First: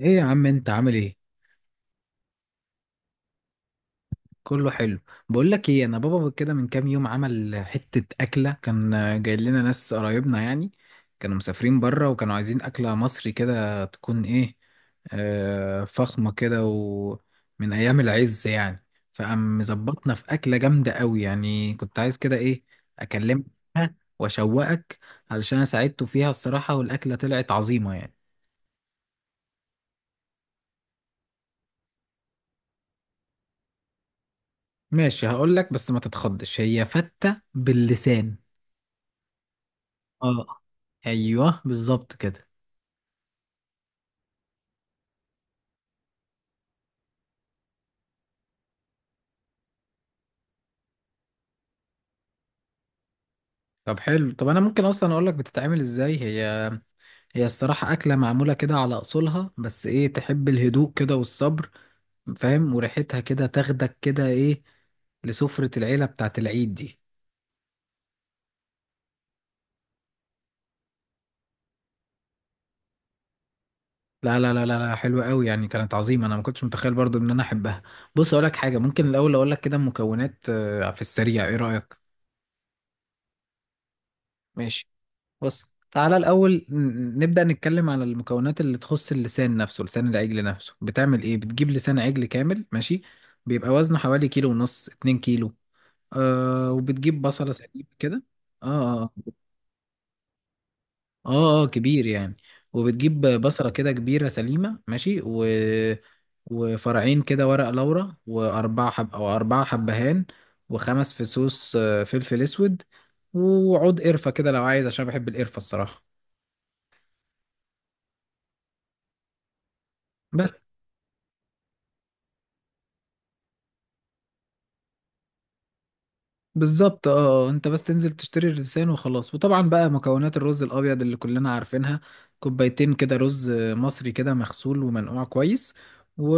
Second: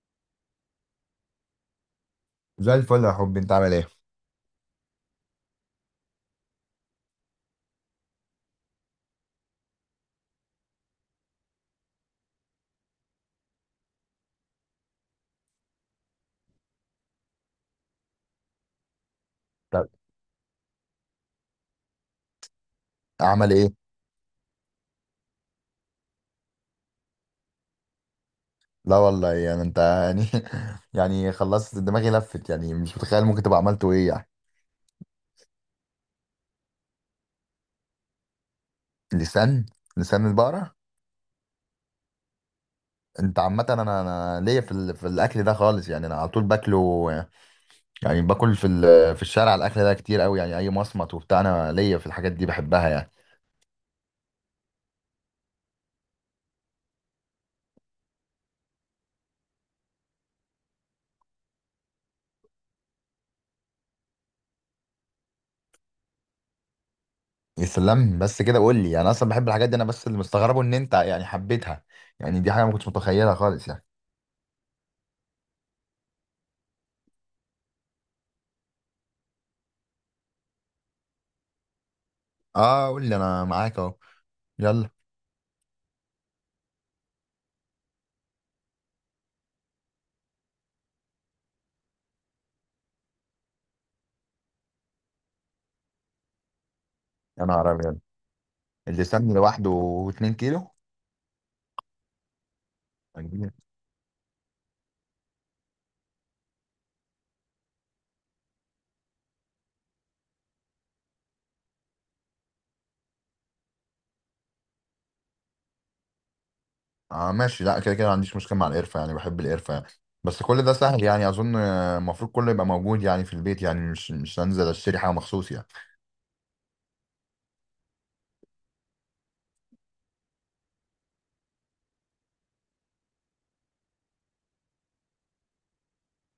ايه يا عم، انت عامل ايه؟ زي الفل يا حبي، انت عامل ايه؟ كله حلو. بقول لك ايه، انا بابا كده من كام يوم عمل حتة اكلة، كان جاي لنا ناس قرايبنا يعني، كانوا مسافرين بره وكانوا عايزين اكلة مصري كده تكون ايه، فخمة كده ومن ايام العز يعني. فقام طب مظبطنا في اكلة جامدة قوي يعني، كنت عايز كده ايه، اكلمك عمل ايه؟ واشوقك، علشان أنا ساعدته فيها الصراحة، والاكلة طلعت عظيمة يعني. لا والله، يعني انت يعني خلصت دماغي لفت، يعني مش متخيل ممكن تبقى عملته ايه يعني. ماشي، هقول لك بس ما تتخضش، هي فتة باللسان. لسان. لسان اه، البقرة. ايوه بالظبط كده. انت عامة انا ليا في في الاكل ده خالص يعني، انا على طول باكله، يعني باكل في في الشارع، الاكل ده كتير قوي يعني، اي مصمت وبتاع، انا ليا في الحاجات دي، بحبها يعني. طب حلو، طب انا ممكن اصلا اقول لك بتتعمل ازاي هي؟ هي الصراحه اكله معموله كده على اصولها، بس ايه، تحب الهدوء كده والصبر، فاهم، وريحتها كده تاخدك كده ايه، لسفره العيله بتاعت العيد دي. يا سلام، بس كده قول لي. يعني انا اصلا بحب الحاجات دي، انا بس اللي مستغربه ان انت يعني حبيتها، يعني دي حاجة ما كنتش متخيلها خالص يعني. لا لا لا لا لا، حلوه قوي يعني، كانت عظيمه، انا ما كنتش متخيل برضو ان انا احبها. بص اقول لك حاجه، ممكن الاول اقول لك كده المكونات، في السريع، ايه رايك؟ اه قول لي، انا معاك اهو. ماشي. يلا. بص، تعالى الأول نبدأ نتكلم على المكونات اللي تخص اللسان نفسه، لسان العجل نفسه. بتعمل إيه؟ بتجيب لسان عجل كامل، ماشي. بيبقى وزنه حوالي كيلو ونص، 2 كيلو. آه، وبتجيب يا بصلة نهار سليمة أبيض، كده. آه آه اللسان لوحده 2 كيلو. آه آه، كبير يعني. وبتجيب أجيب-. بصلة كده كبيرة سليمة ماشي، و... وفرعين كده ورق لورا وأربعة حب أو 4 حبهان، وخمس فصوص، فلفل أسود، وعود قرفة كده لو عايز عشان بحب القرفة الصراحة. اه ماشي، لا كده كده ما عنديش مشكله مع القرفه يعني، بحب القرفه يعني. بس كل ده سهل يعني، اظن المفروض كله يبقى موجود يعني في البيت، يعني مش هنزل اشتري حاجه مخصوص يعني. بالظبط اه. انت بس تنزل تشتري الرزان وخلاص، وطبعا بقى مكونات الرز الابيض اللي كلنا عارفينها، كوبايتين كده رز مصري كده مغسول ومنقوع كويس، و...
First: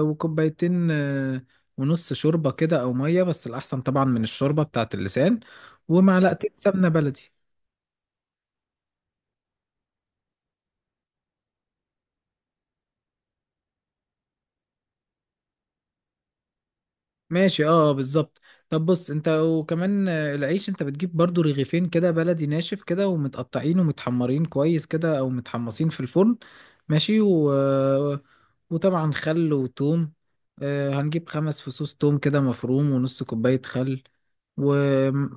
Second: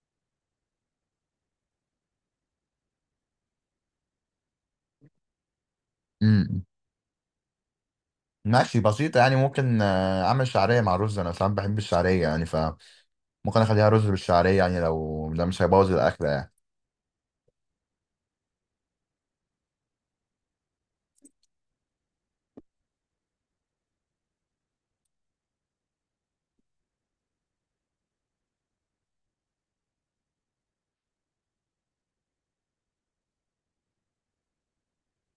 وكوبايتين، ونص شوربة كده او مية، بس الاحسن طبعا من الشوربة بتاعت اللسان، ومعلقتين امم سمنة بلدي. ماشي بسيطه يعني. ممكن اعمل شعريه مع رز، انا ساعات بحب الشعريه يعني، فممكن اخليها رز بالشعريه يعني، لو ده مش هيبوظ الاكله يعني. ماشي اه بالظبط. طب بص انت، وكمان العيش، انت بتجيب برضو رغيفين كده بلدي ناشف كده ومتقطعين ومتحمرين كويس كده او متحمصين في الفرن، ماشي، و... آه، وطبعا خل وتوم. هنجيب 5 فصوص توم كده مفروم ونص كوباية خل، و...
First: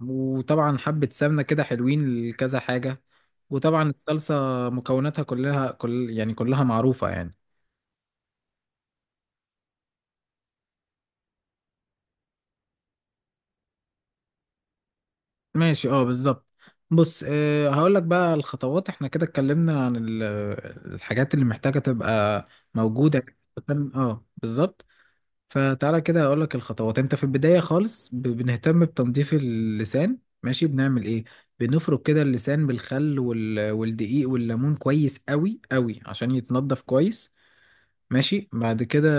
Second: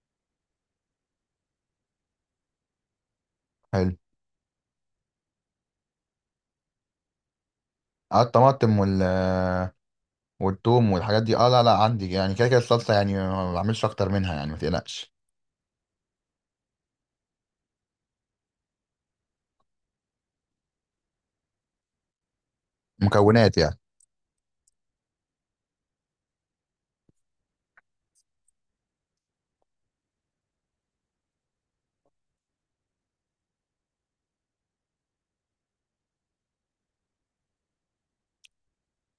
وطبعا حبة سمنة كده حلوين لكذا حاجة، وطبعا حلو. الصلصة، مكوناتها كلها كل يعني كلها معروفة يعني. اه الطماطم وال والثوم والحاجات دي، اه لا لا عندي يعني. كده كده الصلصه يعني ما بعملش اكتر منها يعني، ما تقلقش. ماشي اه بالظبط. بص، هقول لك بقى الخطوات، احنا كده اتكلمنا عن الحاجات اللي محتاجة تبقى موجودة. مكونات يعني. اه بالظبط. فتعالى كده هقول لك الخطوات، انت في البداية خالص بنهتم بتنظيف اللسان، ماشي، بنعمل ايه؟ بنفرك كده اللسان بالخل وال... والدقيق والليمون كويس قوي قوي، عشان يتنضف كويس، ماشي. بعد كده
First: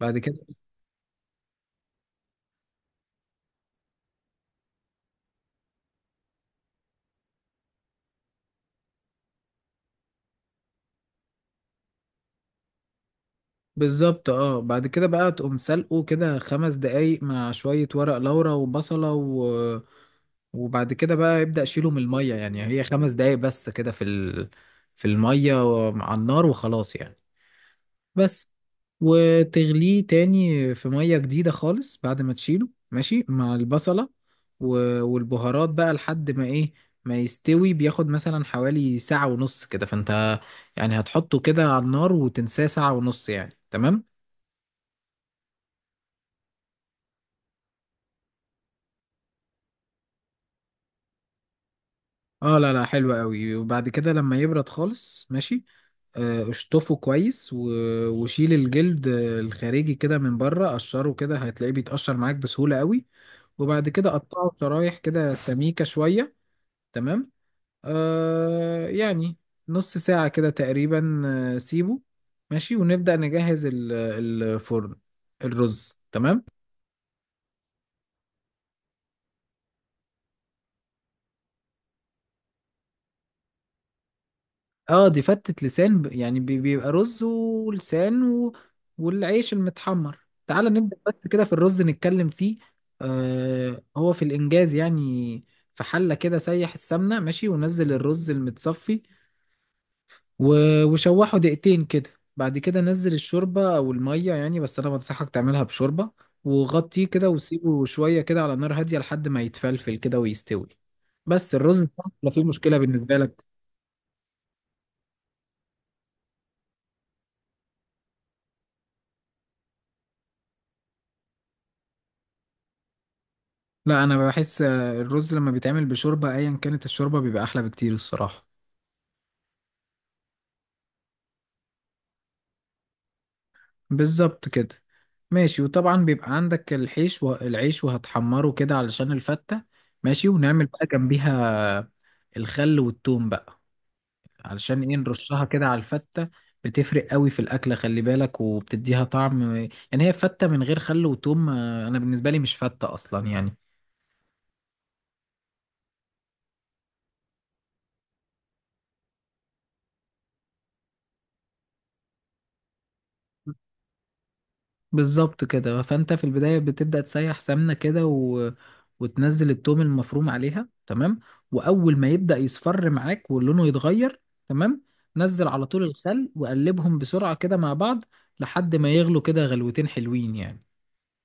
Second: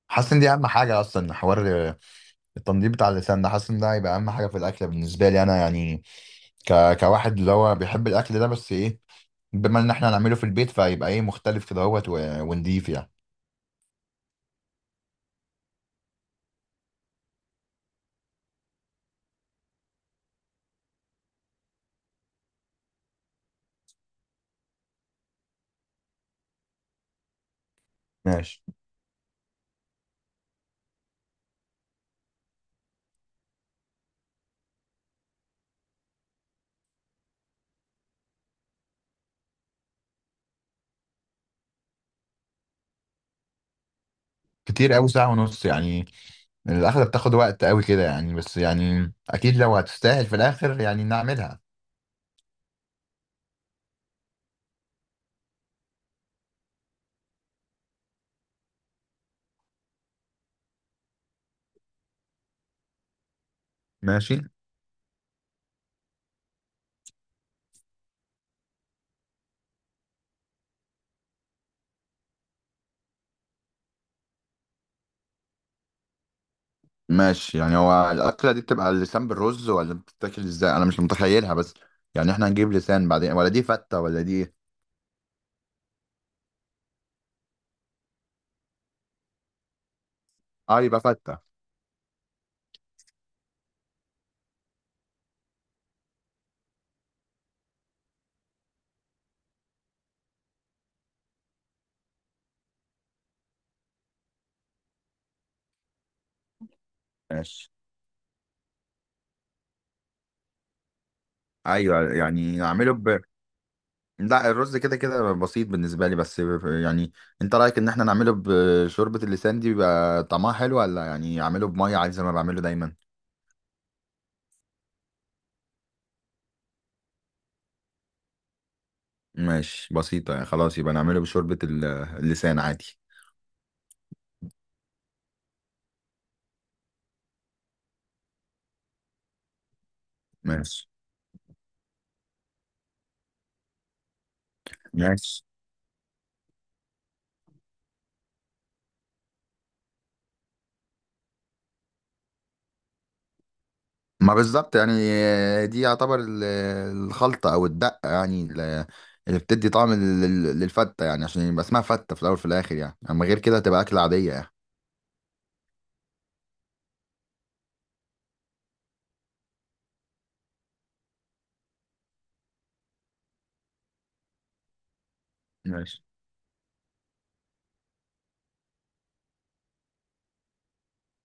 بعد حاسس كده ان دي اهم حاجه اصلا، حوار التنظيف بتاع اللسان ده، حاسس ان ده هيبقى اهم حاجه في الاكل بالنسبه لي انا يعني، كواحد اللي هو بيحب الاكل ده. بس ايه، بما ان احنا هنعمله في البيت فهيبقى ايه مختلف كده اهوت ونضيف يعني. بالظبط اه، بعد كده بقى تقوم سلقه كده 5 دقايق مع شوية ورق لورا وبصلة، و... وبعد كده بقى يبدأ شيله من المية يعني، هي 5 دقايق بس كده في المية، على النار وخلاص يعني، بس. ماشي. وتغليه تاني في مية جديدة خالص بعد ما تشيله ماشي مع البصلة و... والبهارات بقى لحد ما ايه، ما يستوي، بياخد مثلا حوالي ساعة ونص كده، فانت يعني هتحطه كده على النار وتنساه ساعة ونص يعني، تمام. كتير قوي ساعه ونص يعني، الاكله بتاخد وقت قوي كده يعني، بس يعني اكيد لو هتستاهل في الاخر يعني نعملها. اه لا لا حلو قوي. وبعد كده لما يبرد خالص ماشي، اشطفه كويس، و... وشيل الجلد الخارجي كده من بره، قشره كده هتلاقيه بيتقشر معاك بسهولة قوي، وبعد كده ماشي. قطعه شرايح كده سميكة شوية، تمام. يعني نص ساعة كده تقريبا، سيبه ماشي، ونبدأ نجهز الفرن، الرز تمام. ماشي يعني، هو الاكله دي بتبقى اللسان بالرز، ولا بتتاكل ازاي؟ انا مش متخيلها بس، يعني احنا هنجيب لسان بعدين، ولا دي فته، ولا دي إيه؟ اه، دي فتة لسان، يعني بيبقى رز ولسان و... والعيش المتحمر. تعال اه نبدأ يبقى بس فته. كده في الرز نتكلم فيه. هو في الإنجاز يعني، في حلة كده سيح السمنة ماشي، ونزل الرز المتصفي، و... وشوحه دقيقتين كده، بعد كده نزل الشوربة أو المية يعني، بس أنا بنصحك تعملها بشوربة، وغطيه كده ماشي. وسيبه شوية كده على نار هادية لحد ما يتفلفل كده ويستوي، بس الرز ده. ايوه لا، فيه يعني مشكلة اعمله بالنسبة ب. لك؟ لا الرز كده كده بسيط بالنسبه لي، بس يعني انت رايك ان احنا نعمله بشوربه اللسان دي بيبقى طعمها حلو، ولا يعني اعمله بميه عادي زي ما بعمله دايما؟ لا انا بحس، الرز لما بيتعمل بشوربه ايا كانت الشوربه بيبقى احلى بكتير الصراحه. ماشي بسيطه يعني، خلاص يبقى نعمله بشوربه اللسان عادي. بالظبط كده، ماشي، وطبعا بيبقى عندك الحيش والعيش وهتحمره كده علشان الفته، ماشي، ونعمل بقى ماشي. جنبيها الخل والثوم بقى، علشان ايه، ماشي، نرشها كده على الفته، بتفرق قوي في الاكله، خلي بالك وبتديها طعم، يعني هي فته من غير خل وثوم، انا بالنسبه لي مش فته اصلا يعني. ما بالظبط يعني. دي يعتبر الخلطه او الدقه يعني، اللي بتدي طعم للفته يعني، عشان يبقى اسمها فته في الاول وفي الاخر يعني. اما غير كده هتبقى اكله عاديه يعني. بالظبط كده، فانت في البدايه بتبدا تسيح سمنه كده، و... وتنزل التوم المفروم عليها تمام، واول ما يبدا يصفر معاك ولونه يتغير تمام، نزل على طول ماشي. الخل وقلبهم بسرعه كده مع بعض لحد ما يغلوا كده غلوتين حلوين يعني.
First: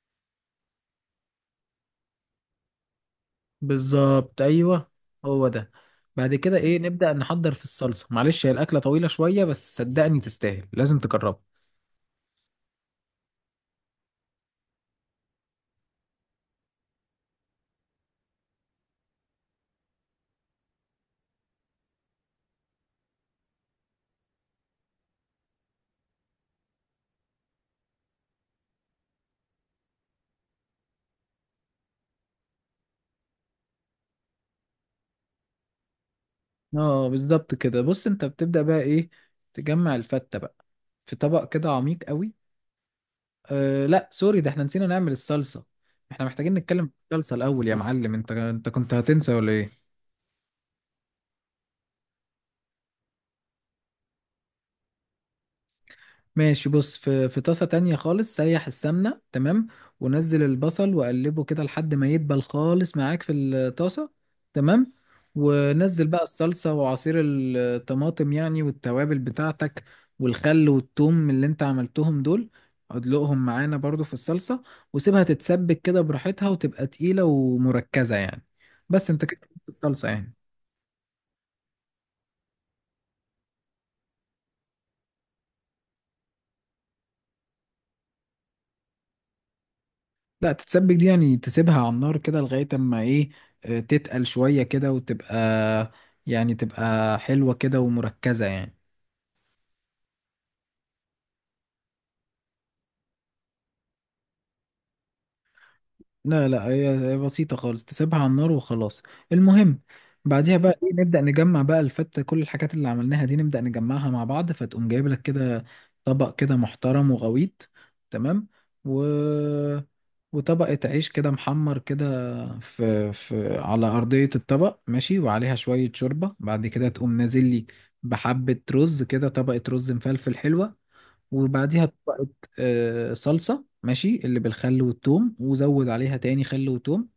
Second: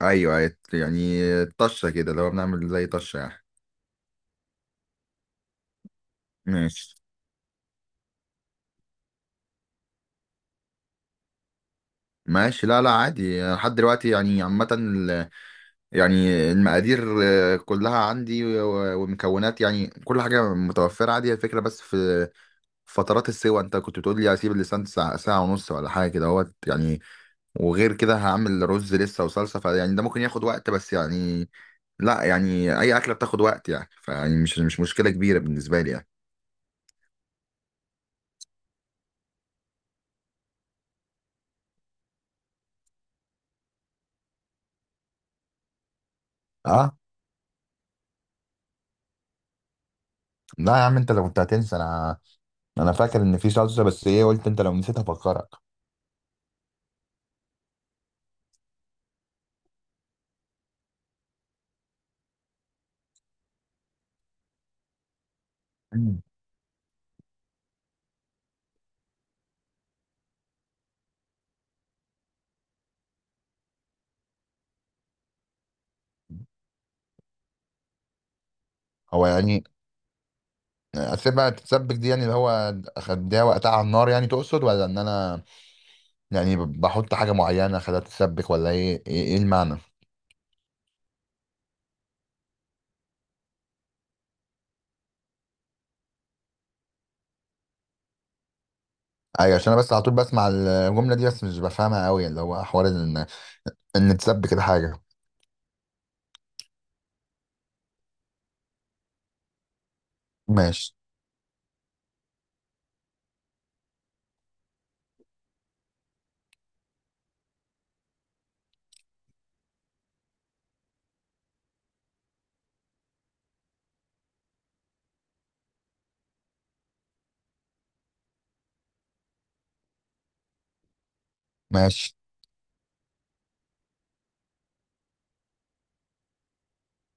ايوه أيوة، يعني طشه كده، لو بنعمل زي طشه يعني. بالظبط ايوه، هو ده. بعد كده ايه، ماشي. نبدا نحضر في الصلصه، معلش هي الاكله طويله شويه بس صدقني تستاهل، لازم تجربها. ماشي لا لا عادي، أنا لحد دلوقتي يعني، عامة يعني المقادير كلها عندي ومكونات، يعني كل حاجة متوفرة عادي. هي الفكرة بس في فترات السوا انت كنت بتقول لي هسيب اللسان ساعة, ساعة ونص، ولا حاجة كده اهوت يعني. وغير كده هعمل رز لسه وصلصة، فيعني ده ممكن ياخد وقت. بس يعني لا، يعني أي أكلة بتاخد وقت يعني، فيعني مش مشكلة كبيرة بالنسبة لي يعني. اه بالظبط كده، بص انت بتبدا بقى ايه، تجمع الفته بقى في طبق كده عميق قوي. أه لا سوري، ده احنا نسينا نعمل الصلصة، احنا محتاجين نتكلم اه. في الصلصة الأول يا معلم، انت كنت هتنسى ولا ايه؟ لا يا عم، انت لو كنت هتنسى، انا فاكر ان في صلصه، بس ايه قلت انت لو نسيت هفكرك. ماشي. بص، في طاسة تانية خالص سيح السمنة تمام، ونزل البصل وقلبه كده لحد ما يدبل خالص معاك في الطاسة تمام، ونزل مم. بقى الصلصة وعصير الطماطم يعني والتوابل بتاعتك والخل والثوم اللي انت عملتهم دول، ادلقهم معانا برضو في الصلصة، وسيبها تتسبك كده براحتها وتبقى تقيلة ومركزة يعني، بس انت هو كده يعني عملت الصلصة يعني. اسيبها تتسبك دي يعني، اللي هو اخدها وقتها على النار يعني تقصد، ولا ان انا يعني بحط حاجه معينه اخدها تتسبك، ولا ايه ايه, إيه المعنى؟ لا، تتسبك دي يعني تسيبها على النار كده لغاية اما ايه، تتقل شوية كده وتبقى، يعني تبقى حلوة كده ومركزة يعني. ايوه، عشان انا بس على طول بسمع الجمله دي، بس مش بفهمها قوي، اللي هو حوار ان ان تسبك الحاجه. لا لا، هي بسيطة خالص، تسيبها على النار وخلاص، المهم. بعديها بقى ايه، ماشي. نبدأ نجمع بقى الفتة، كل الحاجات اللي عملناها دي نبدأ نجمعها مع بعض، فتقوم جايب لك كده طبق كده محترم وغويط تمام، و... وطبقة عيش كده محمر كده في على أرضية الطبق ماشي، وعليها شوية شوربة، بعد كده تقوم نازل لي بحبة رز كده، طبقة رز مفلفل حلوة، وبعديها ماشي، طبقة، صلصة ماشي، اللي بالخل والثوم، وزود عليها تاني خل وثوم،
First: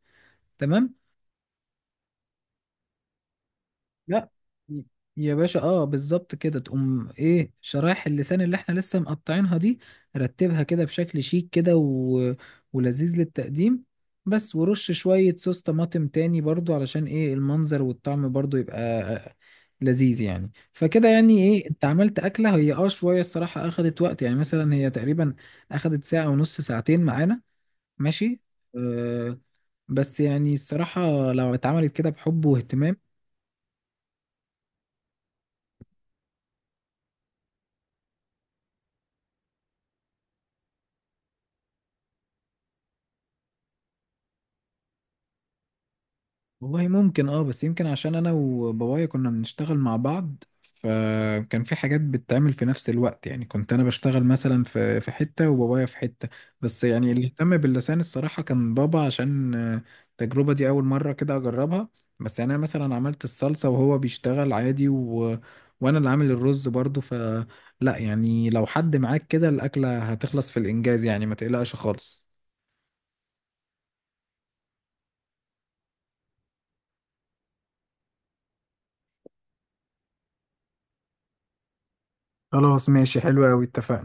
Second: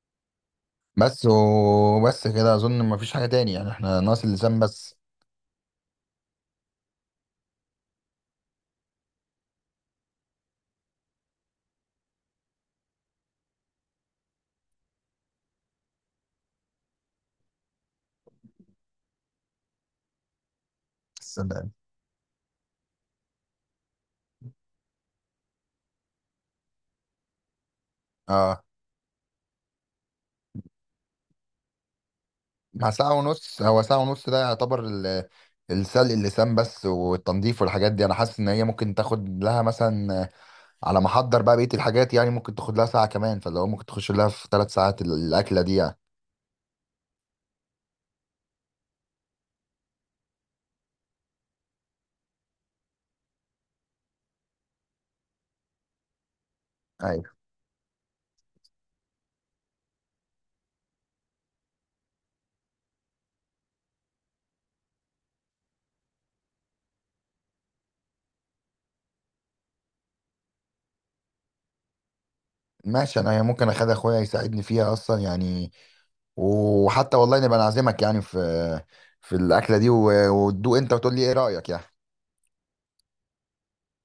تمام. بس وبس كده اظن مفيش حاجه تاني يعني، احنا ناقص لا اللسان بس. يا باشا، اه بالظبط كده، تقوم ايه، شرايح اللسان اللي احنا لسه مقطعينها دي، رتبها كده بشكل شيك كده، و... ولذيذ للتقديم، بس ورش شوية صوص طماطم تاني برضو، علشان ايه المنظر والطعم برضو يبقى لذيذ يعني، فكده يعني ايه سلام. انت عملت اكلة، هي شوية الصراحة اخدت وقت يعني، مثلا هي تقريبا اخدت ساعة ونص ساعتين معانا ماشي. اه، أه، بس يعني الصراحة لو اتعملت كده بحب مع واهتمام، ساعة ونص. هو ساعة ونص ده يعتبر السلق اللسان بس، والتنظيف والحاجات دي، انا حاسس ان هي ممكن تاخد لها مثلا على ما احضر بقى بقية الحاجات يعني، ممكن تاخد لها ساعة كمان، فاللي هو ممكن تخش لها في 3 ساعات الأكلة دي يعني. والله ممكن، بس يمكن عشان انا وبابايا كنا بنشتغل مع بعض، فكان في حاجات بتتعمل في نفس الوقت يعني، كنت انا بشتغل مثلا في حتة وبابايا في حتة، بس يعني اللي ايوه. اهتم باللسان الصراحة كان بابا، عشان التجربة دي اول مرة كده اجربها، بس يعني انا مثلا عملت الصلصة وهو بيشتغل عادي، و... وانا اللي عامل الرز برضو، لا يعني لو حد معاك كده الاكلة هتخلص في الانجاز يعني، ما تقلقش خالص. ماشي، انا ممكن اخد اخويا يساعدني فيها اصلا يعني، وحتى والله نبقى نعزمك يعني في في الأكلة دي، وتدوق انت وتقول لي ايه رأيك يعني. خلاص ماشي، حلو قوي، اتفقنا.